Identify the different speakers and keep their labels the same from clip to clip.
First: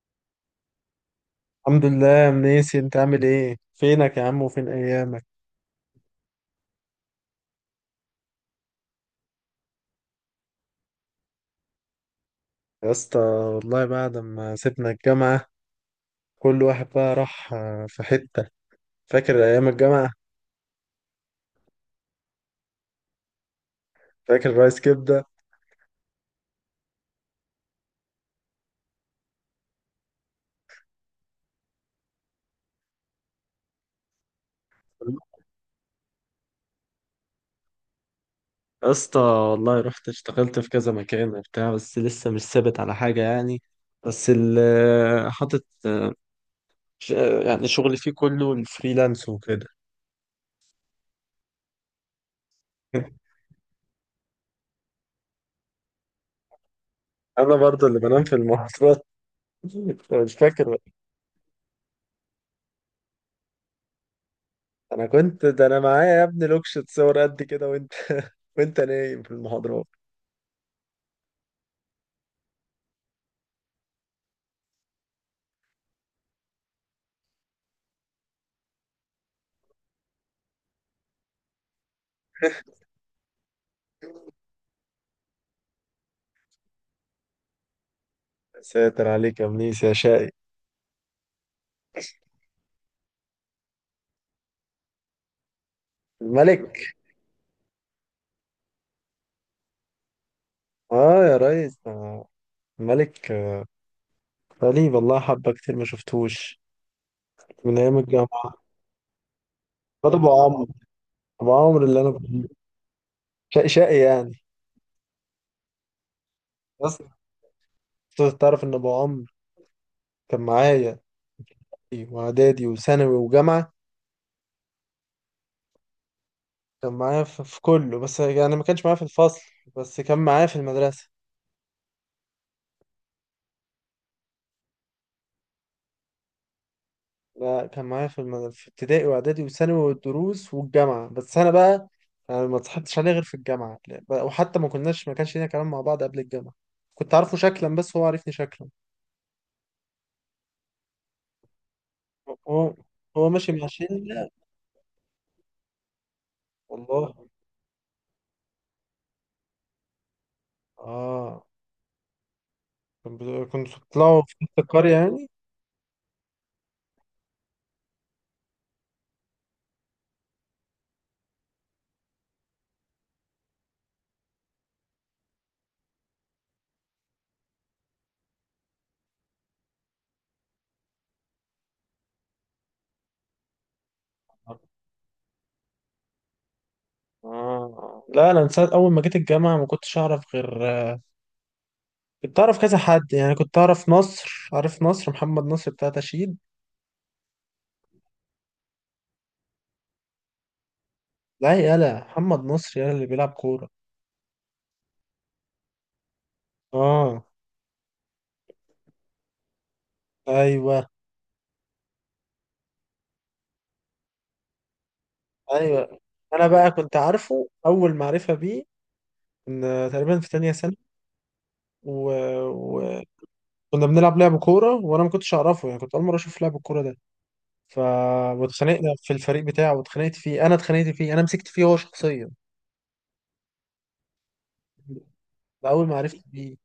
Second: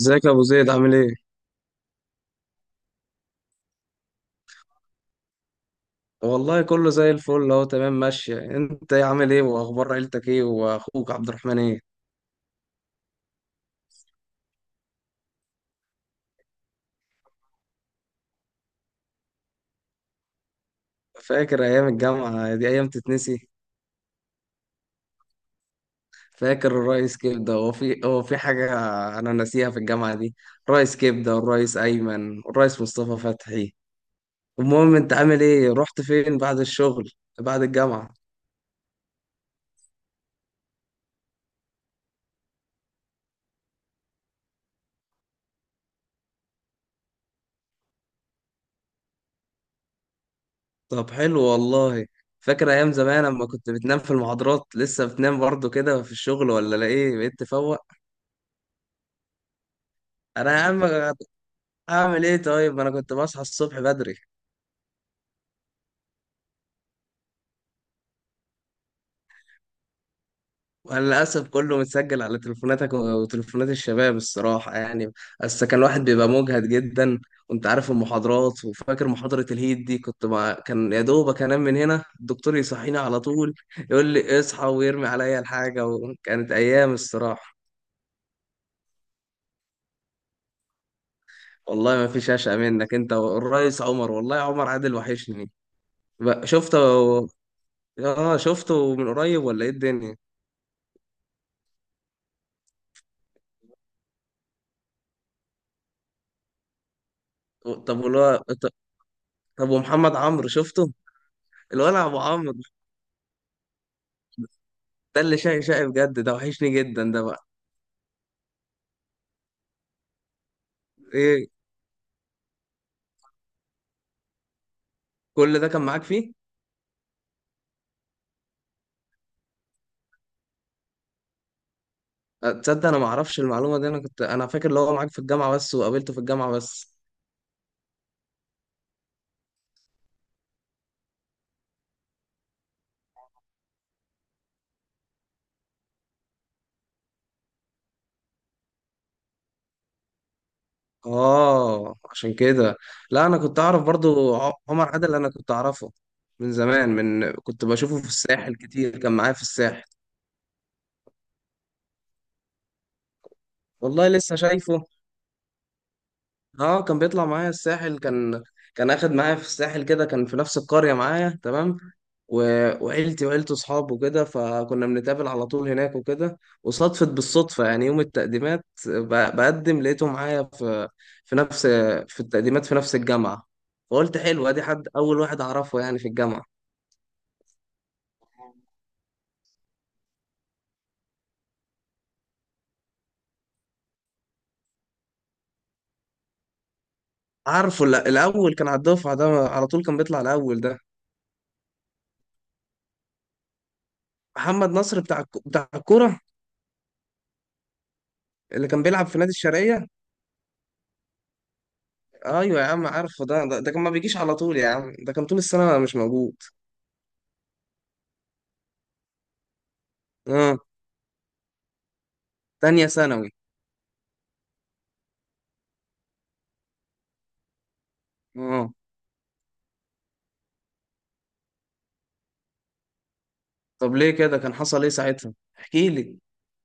Speaker 1: ازيك يا ابو زيد؟ عامل ايه؟
Speaker 2: الحمد لله يا منيسي، انت عامل ايه؟ فينك يا عم وفين ايامك؟
Speaker 1: والله كله زي الفل، اهو تمام ماشيه. انت ايه عامل ايه؟ واخبار عيلتك ايه؟ واخوك عبد الرحمن ايه؟
Speaker 2: يا اسطى والله بعد ما سيبنا الجامعة كل واحد بقى راح في حتة. فاكر ايام الجامعة؟
Speaker 1: فاكر ايام الجامعه؟ دي ايام تتنسي.
Speaker 2: فاكر رايس كبدة؟
Speaker 1: فاكر الرئيس كبده؟ هو في حاجه انا ناسيها في الجامعه دي؟ الرئيس كبده، والرئيس ايمن، والرئيس مصطفى فتحي. المهم انت عامل ايه؟ رحت فين بعد الشغل؟ بعد الجامعه؟
Speaker 2: يا اسطى والله رحت اشتغلت في كذا مكان وبتاع، بس لسه مش ثابت على حاجة يعني. بس اللي حاطط ش- يعني شغلي فيه كله الفريلانس وكده.
Speaker 1: طب حلو والله. فاكر ايام زمان لما كنت بتنام في المحاضرات؟ لسه بتنام برضه كده في الشغل ولا لا؟ ايه، بقيت
Speaker 2: انا
Speaker 1: تفوق؟
Speaker 2: برضه اللي بنام في المحاضرات. مش
Speaker 1: انا يا
Speaker 2: فاكر.
Speaker 1: عم اعمل ايه طيب؟ انا كنت بصحى الصبح بدري.
Speaker 2: انا كنت، ده انا معايا يا ابني لوكشة صور قد كده وانت وانت نايم في المحاضرات.
Speaker 1: وانا للاسف كله متسجل على تليفوناتك وتليفونات الشباب الصراحه يعني. بس كان الواحد بيبقى مجهد جدا، وانت عارف المحاضرات. وفاكر محاضره الهيد دي؟ كان يا دوبك انام من هنا الدكتور يصحيني على طول، يقول لي اصحى ويرمي عليا الحاجه. وكانت ايام الصراحه.
Speaker 2: ساتر عليك يا منيس يا شقي.
Speaker 1: والله ما فيش اشقى منك انت والريس عمر. والله يا عمر عادل وحشني. بقى شفته؟
Speaker 2: الملك.
Speaker 1: اه شفته من قريب ولا ايه الدنيا؟
Speaker 2: اه يا ريس، ده الملك. بقالي والله حبة كتير ما شفتوش، من ايام
Speaker 1: طب والله.
Speaker 2: الجامعة.
Speaker 1: طب
Speaker 2: ده
Speaker 1: ومحمد
Speaker 2: ابو
Speaker 1: عمرو
Speaker 2: عمرو.
Speaker 1: شفته؟
Speaker 2: ابو عمرو اللي
Speaker 1: الولع
Speaker 2: انا
Speaker 1: ابو عمرو.
Speaker 2: شقي شقي يعني.
Speaker 1: ده اللي شقي شقي بجد، ده وحشني
Speaker 2: بس
Speaker 1: جدا ده بقى.
Speaker 2: تعرف ان ابو عمرو كان معايا
Speaker 1: ايه؟
Speaker 2: واعدادي وثانوي وجامعة.
Speaker 1: كل ده كان معاك فيه؟
Speaker 2: كان معايا في كله، بس يعني ما كانش معايا في الفصل، بس كان معايا في المدرسة.
Speaker 1: تصدق انا ما اعرفش المعلومه دي؟ انا كنت انا فاكر اللي هو معاك في الجامعه بس، وقابلته في الجامعه بس.
Speaker 2: لا، كان معايا في في ابتدائي واعدادي وثانوي والدروس والجامعه. بس انا بقى انا ما اتصاحبتش عليه غير في الجامعه، لا، بقى- وحتى ما كناش، ما كانش لينا كلام مع بعض قبل الجامعه. كنت عارفه شكلا بس هو عارفني شكلا.
Speaker 1: اه عشان
Speaker 2: هو.
Speaker 1: كده. لا
Speaker 2: هو
Speaker 1: انا
Speaker 2: ماشي
Speaker 1: كنت
Speaker 2: مع
Speaker 1: اعرف
Speaker 2: شله.
Speaker 1: برضو عمر عادل، انا كنت اعرفه من زمان،
Speaker 2: والله.
Speaker 1: من كنت بشوفه في الساحل كتير، كان معايا في الساحل.
Speaker 2: اه، كان كنتوا
Speaker 1: والله
Speaker 2: بتطلعوا في
Speaker 1: لسه
Speaker 2: نفس
Speaker 1: شايفه.
Speaker 2: القريه يعني.
Speaker 1: اه كان بيطلع معايا الساحل، كان كان اخد معايا في الساحل كده، كان في نفس القرية معايا تمام. و... وعيلتي وعيلته اصحابه وكده، فكنا بنتقابل على طول هناك وكده. وصدفت بالصدفة يعني يوم بقدم لقيته معايا في في نفس في التقديمات في نفس الجامعة. فقلت حلو، ادي حد اول واحد اعرفه يعني في الجامعة.
Speaker 2: آه. لا، انا من ساعه اول ما جيت الجامعه ما كنتش اعرف غير، كنت اعرف كذا حد يعني. كنت اعرف نصر، عارف نصر؟ محمد نصر بتاع تشييد.
Speaker 1: عارفه. لا، الاول كان على الدفعة، ده على طول كان بيطلع الاول ده.
Speaker 2: لا، يالا محمد نصر، يالا اللي بيلعب كوره.
Speaker 1: محمد نصر بتاع بتاع الكورة،
Speaker 2: اه.
Speaker 1: اللي كان بيلعب في نادي الشرقية.
Speaker 2: ايوه.
Speaker 1: ايوه يا عم عارفه ده، ده كان ما بيجيش على طول يا عم، ده كان طول السنه مش
Speaker 2: ايوه،
Speaker 1: موجود.
Speaker 2: انا بقى كنت عارفه اول معرفه بيه ان تقريبا في تانية
Speaker 1: اه.
Speaker 2: سنه، و...
Speaker 1: تانية
Speaker 2: و...
Speaker 1: ثانوي.
Speaker 2: كنا بنلعب لعب كوره وانا ما كنتش اعرفه يعني، كنت اول مره اشوف لعب الكوره ده. ف
Speaker 1: اه.
Speaker 2: واتخانقنا في الفريق بتاعه، واتخانقت فيه انا، اتخانقت فيه انا، مسكت فيه هو شخصيا.
Speaker 1: طب ليه كده؟ كان حصل ايه ساعتها،
Speaker 2: ده اول
Speaker 1: احكي
Speaker 2: ما
Speaker 1: لي.
Speaker 2: عرفت بيه.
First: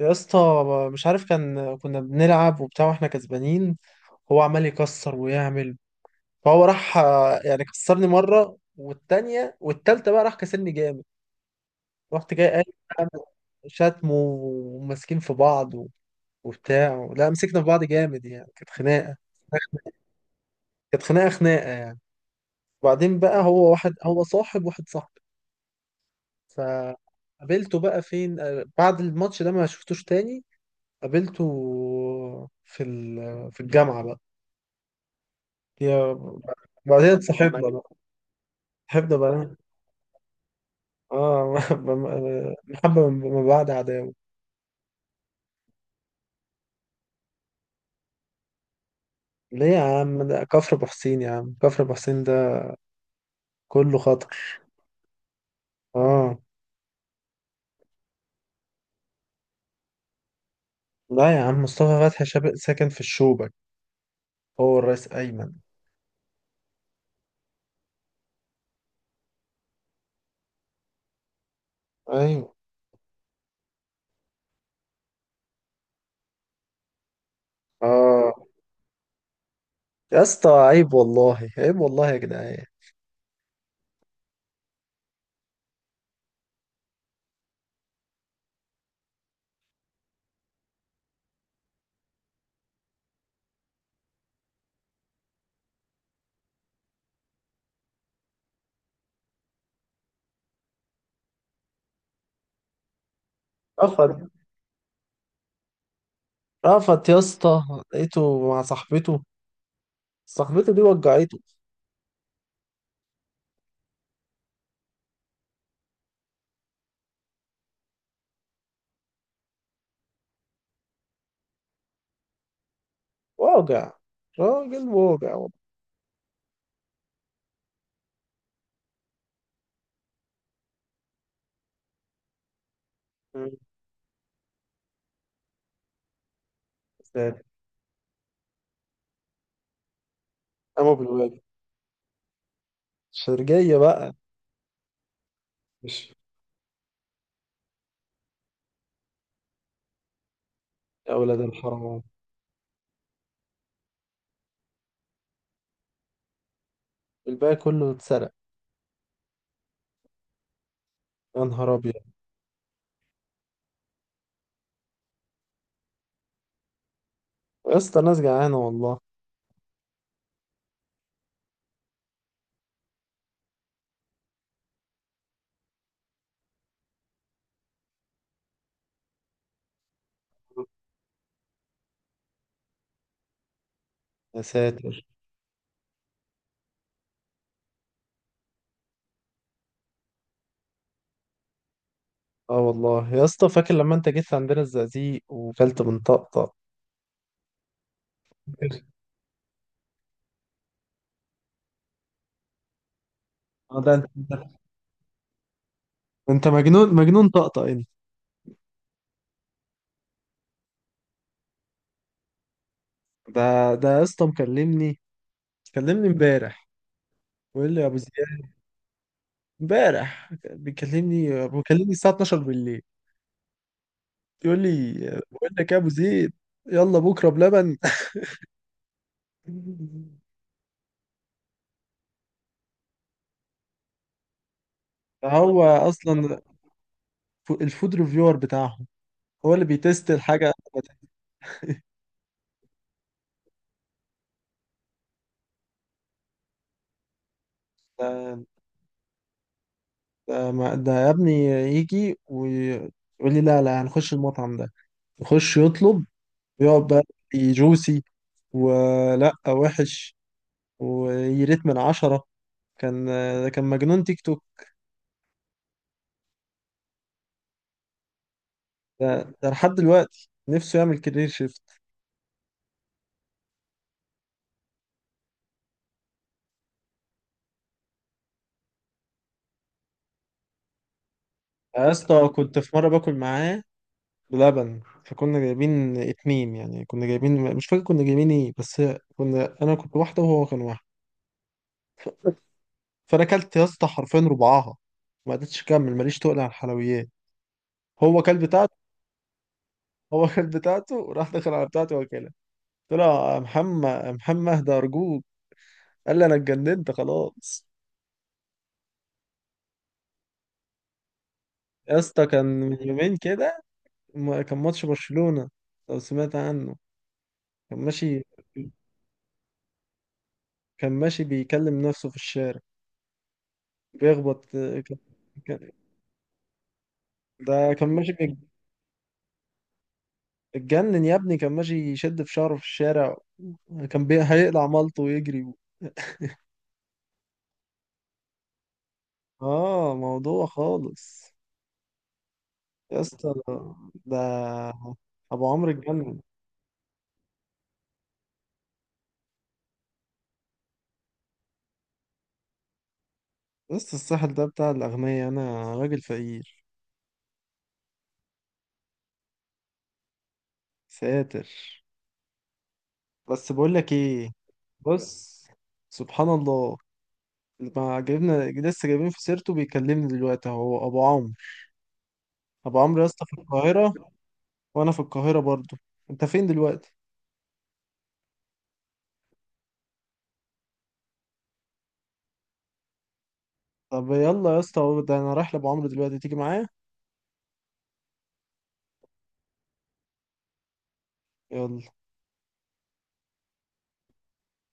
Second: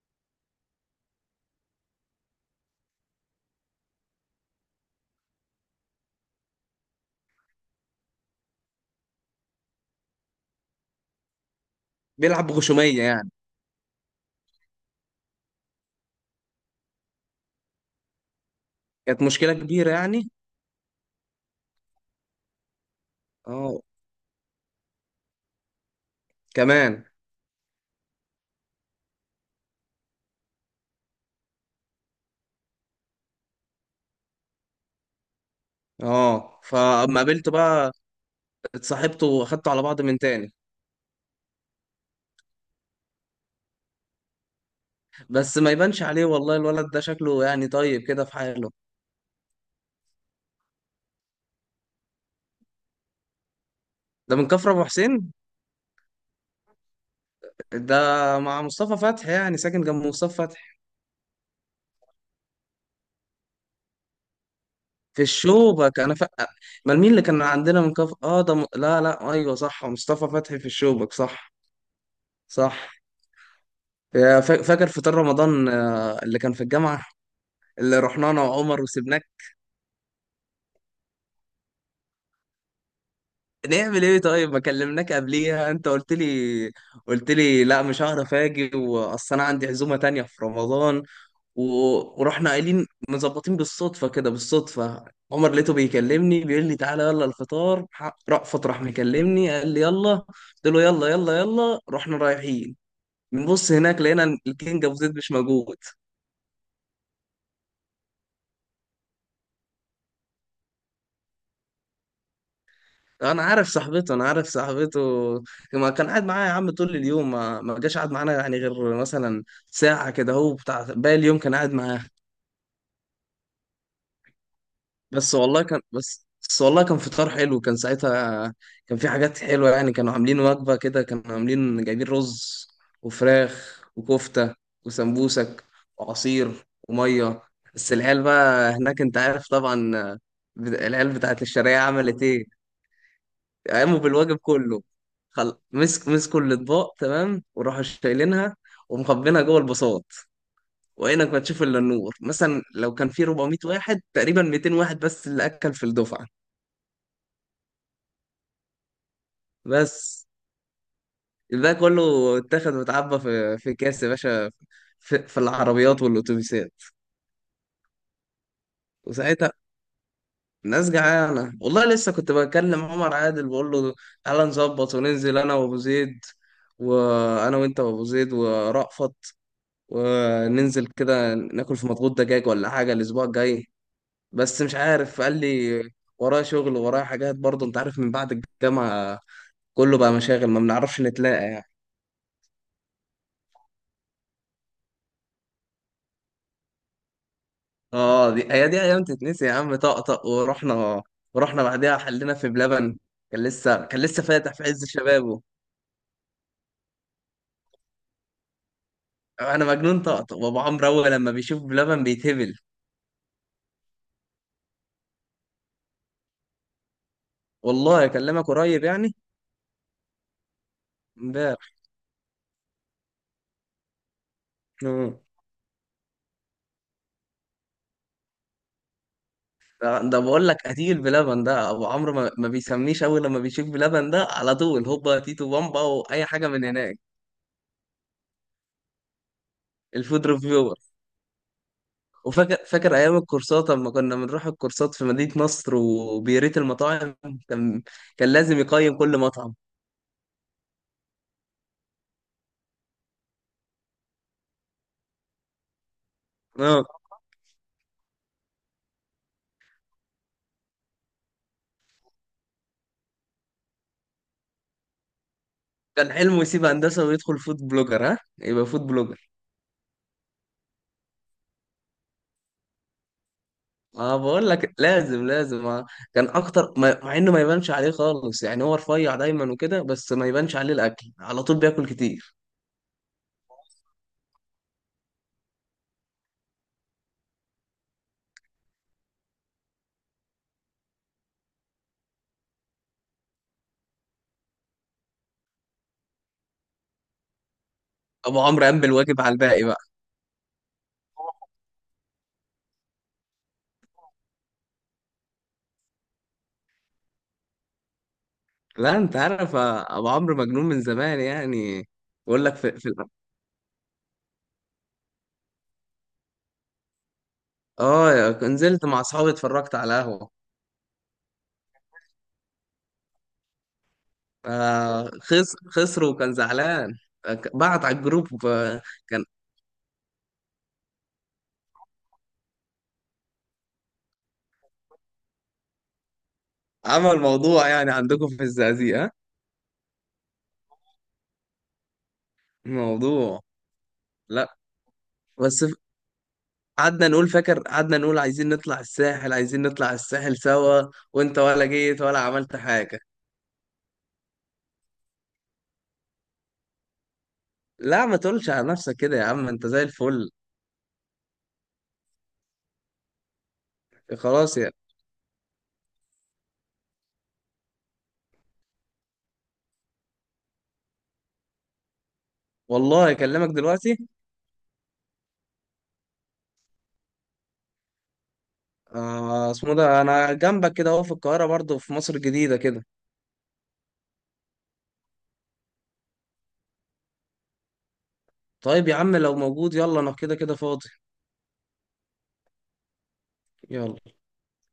Speaker 2: يا اسطى مش عارف، كان كنا بنلعب وبتاع واحنا كسبانين، هو عمال يكسر ويعمل. فهو راح يعني كسرني مره والتانية والتالتة، بقى راح كسرني جامد. رحت
Speaker 1: بيلعب
Speaker 2: جاي قايل
Speaker 1: بغشوميه
Speaker 2: بقى،
Speaker 1: يعني؟
Speaker 2: شتم وماسكين في بعض وبتاع. لا، مسكنا في بعض جامد يعني، كانت خناقة.
Speaker 1: كانت مشكله كبيره يعني.
Speaker 2: كانت خناقة خناقة يعني. وبعدين بقى هو
Speaker 1: اه.
Speaker 2: واحد، هو صاحب واحد صاحبي.
Speaker 1: كمان.
Speaker 2: فقابلته بقى فين بعد الماتش ده، ما شفتوش تاني. قابلته في في الجامعة بقى. يا،
Speaker 1: اه
Speaker 2: بعدين
Speaker 1: فاما قابلته
Speaker 2: اتصاحبنا بقى.
Speaker 1: بقى،
Speaker 2: صاحبنا
Speaker 1: اتصاحبته
Speaker 2: بقى.
Speaker 1: واخدته على بعض من تاني.
Speaker 2: اه محبة من بعد عداوة.
Speaker 1: بس ما يبانش عليه والله الولد ده، شكله يعني طيب كده في حاله.
Speaker 2: ليه يا عم؟ ده كفر ابو حسين يا عم، كفر ابو حسين ده كله خطر.
Speaker 1: ده من كفر ابو حسين؟
Speaker 2: اه.
Speaker 1: ده مع مصطفى فتحي يعني ساكن جنب مصطفى فتحي؟
Speaker 2: لا يا عم، مصطفى فتحي شاب ساكن في الشوبك، هو الرئيس
Speaker 1: في
Speaker 2: أيمن.
Speaker 1: الشوبك؟ ما مين اللي كان عندنا من كف اه ده م... لا لا ايوه صح، مصطفى فتحي في الشوبك، صح.
Speaker 2: أيوه.
Speaker 1: صح. يا فاكر فطار رمضان اللي كان في الجامعه، اللي رحنا
Speaker 2: آه.
Speaker 1: انا وعمر وسبناك؟
Speaker 2: يا اسطى عيب والله، عيب والله يا جدعان.
Speaker 1: نعمل ايه طيب؟ ما كلمناك قبليها، انت قلت لي، قلت لي لا مش هعرف اجي واصل، انا عندي عزومه تانية في رمضان. ورحنا قايلين مظبطين بالصدفة كده، بالصدفة. عمر لقيته بيكلمني بيقول لي تعالى يلا الفطار، رأفت راح مكلمني قال لي يلا، قلت له يلا يلا يلا، رحنا رايحين. بنبص هناك
Speaker 2: رفض.
Speaker 1: لقينا الكينج ابو زيد مش موجود.
Speaker 2: رفض يا اسطى. لقيته مع صاحبته. صاحبته دي وجعته.
Speaker 1: انا عارف صاحبته، انا عارف صاحبته. ما كان قاعد معايا يا عم طول اليوم، ما جاش قاعد معانا يعني غير مثلا ساعة كده، هو بتاع باقي اليوم كان قاعد معاها.
Speaker 2: واجع. راجل
Speaker 1: بس
Speaker 2: واجع والله.
Speaker 1: والله كان بس بس والله كان فطار حلو كان ساعتها، كان في حاجات حلوة يعني. كانوا عاملين وجبة كده، كانوا عاملين جايبين رز
Speaker 2: مم.
Speaker 1: وفراخ وكفتة وسمبوسك وعصير
Speaker 2: ساتر.
Speaker 1: ومية. بس العيال بقى هناك انت عارف طبعا،
Speaker 2: قاموا
Speaker 1: العيال
Speaker 2: بالواجب.
Speaker 1: بتاعت الشرقية عملت ايه؟
Speaker 2: شرجية
Speaker 1: قاموا
Speaker 2: بقى.
Speaker 1: بالواجب كله. خل... مسك
Speaker 2: مش.
Speaker 1: مسكوا الاطباق تمام، وراحوا شايلينها ومخبينها جوه البساط.
Speaker 2: يا
Speaker 1: وعينك ما
Speaker 2: ولاد
Speaker 1: تشوف الا
Speaker 2: الحرام،
Speaker 1: النور. مثلا لو كان في 400 واحد تقريبا، 200 واحد بس اللي اكل في الدفعة.
Speaker 2: الباقي كله اتسرق.
Speaker 1: بس
Speaker 2: يا
Speaker 1: ده
Speaker 2: نهار أبيض.
Speaker 1: كله اتاخد واتعبى في كاس يا باشا، في العربيات والاتوبيسات.
Speaker 2: يا اسطى ناس جعانة والله.
Speaker 1: وساعتها الناس جعانه والله. لسه كنت بكلم عمر عادل بقول له تعالى نظبط وننزل انا وابو زيد، وانا وانت وابو زيد ورأفت، وننزل كده ناكل في مضغوط دجاج ولا حاجه الاسبوع الجاي.
Speaker 2: يا
Speaker 1: بس مش
Speaker 2: ساتر.
Speaker 1: عارف، قال لي ورايا شغل ورايا حاجات، برضه انت عارف، من بعد الجامعه كله بقى مشاغل، ما بنعرفش نتلاقى يعني.
Speaker 2: اه والله يا اسطى، فاكر لما انت جيت عندنا الزقازيق وكلت من طقطق؟
Speaker 1: اه دي، هي دي ايام تتنسي يا عم. طقطق ورحنا، ورحنا بعدها حلينا في بلبن، كان
Speaker 2: اه
Speaker 1: لسه
Speaker 2: ده
Speaker 1: كان
Speaker 2: انت،
Speaker 1: لسه
Speaker 2: انت،
Speaker 1: فاتح في عز شبابه.
Speaker 2: انت مجنون، مجنون طقطق انت.
Speaker 1: انا مجنون طقطق، وابو عمرو اول لما بيشوف بلبن بيتهبل.
Speaker 2: ده ده يا اسطى مكلمني، كلمني امبارح، بيقول لي يا ابو
Speaker 1: والله اكلمك
Speaker 2: زياد.
Speaker 1: قريب يعني.
Speaker 2: امبارح بيكلمني،
Speaker 1: امبارح.
Speaker 2: بيكلمني الساعه 12 بالليل، يقول لي،
Speaker 1: آه.
Speaker 2: بقول لك يا ابو زيد، يلا بكره بلبن.
Speaker 1: ده ده بقول لك قتيل بلبن ده ابو عمرو، ما بيسميش اول لما بيشوف بلبن ده على طول، هوبا تيتو
Speaker 2: هو
Speaker 1: بامبا واي
Speaker 2: اصلا
Speaker 1: حاجه من هناك.
Speaker 2: الفود ريفيور بتاعهم، هو اللي بيتست
Speaker 1: الفود
Speaker 2: الحاجه قبل
Speaker 1: ريفيور.
Speaker 2: ما تنزل.
Speaker 1: وفاكر، فاكر ايام الكورسات لما كنا بنروح الكورسات في مدينة نصر وبيريت المطاعم، كان كان
Speaker 2: ده
Speaker 1: لازم يقيم كل مطعم.
Speaker 2: ده ده يا ابني يجي ويقول لي لا لا، هنخش المطعم ده. يخش يطلب، يقعد
Speaker 1: اه.
Speaker 2: بقى، جوسي ولا وحش، ويريت من عشرة. كان، ده كان مجنون تيك توك.
Speaker 1: كان حلمه يسيب هندسة ويدخل فود بلوجر. ها يبقى فود
Speaker 2: ده,
Speaker 1: بلوجر؟
Speaker 2: ده لحد دلوقتي نفسه يعمل كارير شيفت.
Speaker 1: اه بقول لك لازم لازم كان اكتر مع انه ما يبانش عليه خالص يعني، هو رفيع دايما وكده، بس ما يبانش عليه الاكل، على طول بياكل
Speaker 2: يا اسطى
Speaker 1: كتير.
Speaker 2: كنت في مرة باكل معاه بلبن، فكنا جايبين اتنين يعني، كنا جايبين مش فاكر كنا جايبين ايه، بس كنا، انا كنت واحدة وهو كان واحد. ف- فانا اكلت يا اسطى حرفيا ربعاها، ما قدرتش اكمل، ماليش تقل على الحلويات. هو كل
Speaker 1: ابو عمرو
Speaker 2: بتاعته.
Speaker 1: قام بالواجب على الباقي بقى.
Speaker 2: هو كل بتاعته وراح دخل على بتاعته واكلها. قلت له يا محمد يا محمد اهدى ارجوك، قال لي انا اتجننت خلاص.
Speaker 1: لا انت عارف ابو عمرو مجنون من زمان يعني.
Speaker 2: يا اسطى
Speaker 1: بقول
Speaker 2: كان
Speaker 1: لك في,
Speaker 2: من
Speaker 1: في
Speaker 2: يومين كده، كان ماتش برشلونة، لو سمعت عنه. كان ماشي.
Speaker 1: اه نزلت مع اصحابي اتفرجت على قهوة.
Speaker 2: كان ماشي بيكلم نفسه في الشارع، بيخبط، كان...
Speaker 1: آه خس،
Speaker 2: كان...
Speaker 1: خسر وكان زعلان.
Speaker 2: ده
Speaker 1: بعت
Speaker 2: كان
Speaker 1: على
Speaker 2: ماشي
Speaker 1: الجروب. كان.
Speaker 2: اتجنن يا ابني، كان ماشي يشد في شعره في الشارع، كان بي... هيقلع مالته ويجري.
Speaker 1: عمل موضوع يعني عندكم في الزقازيق؟ ها
Speaker 2: اه، موضوع خالص. يا اسطى
Speaker 1: موضوع.
Speaker 2: ده
Speaker 1: لا
Speaker 2: ابو
Speaker 1: بس
Speaker 2: عمرو اتجنن.
Speaker 1: قعدنا نقول، فاكر قعدنا نقول عايزين نطلع الساحل، عايزين نطلع الساحل سوا، وانت ولا جيت ولا عملت حاجة.
Speaker 2: بس الساحل ده بتاع الاغنياء، انا راجل فقير.
Speaker 1: لا ما تقولش على نفسك كده يا عم، انت زي الفل.
Speaker 2: ساتر. بس بقول لك ايه،
Speaker 1: خلاص يا.
Speaker 2: بص، سبحان الله، ما جبنا لسه جايبين في سيرته بيكلمني دلوقتي اهو ابو عمرو. ابو عمرو يا
Speaker 1: والله
Speaker 2: اسطى في
Speaker 1: اكلمك
Speaker 2: القاهرة،
Speaker 1: دلوقتي.
Speaker 2: وانا في القاهرة برضو. انت فين دلوقتي؟
Speaker 1: آه اسمه ده انا جنبك كده اهو، في القاهرة برضه، في مصر الجديدة كده.
Speaker 2: طب يلا يا اسطى، ده انا رايح لابو عمرو دلوقتي، تيجي معايا؟
Speaker 1: طيب يا عم لو موجود يلا، انا كده كده فاضي.
Speaker 2: يلا.
Speaker 1: يلا.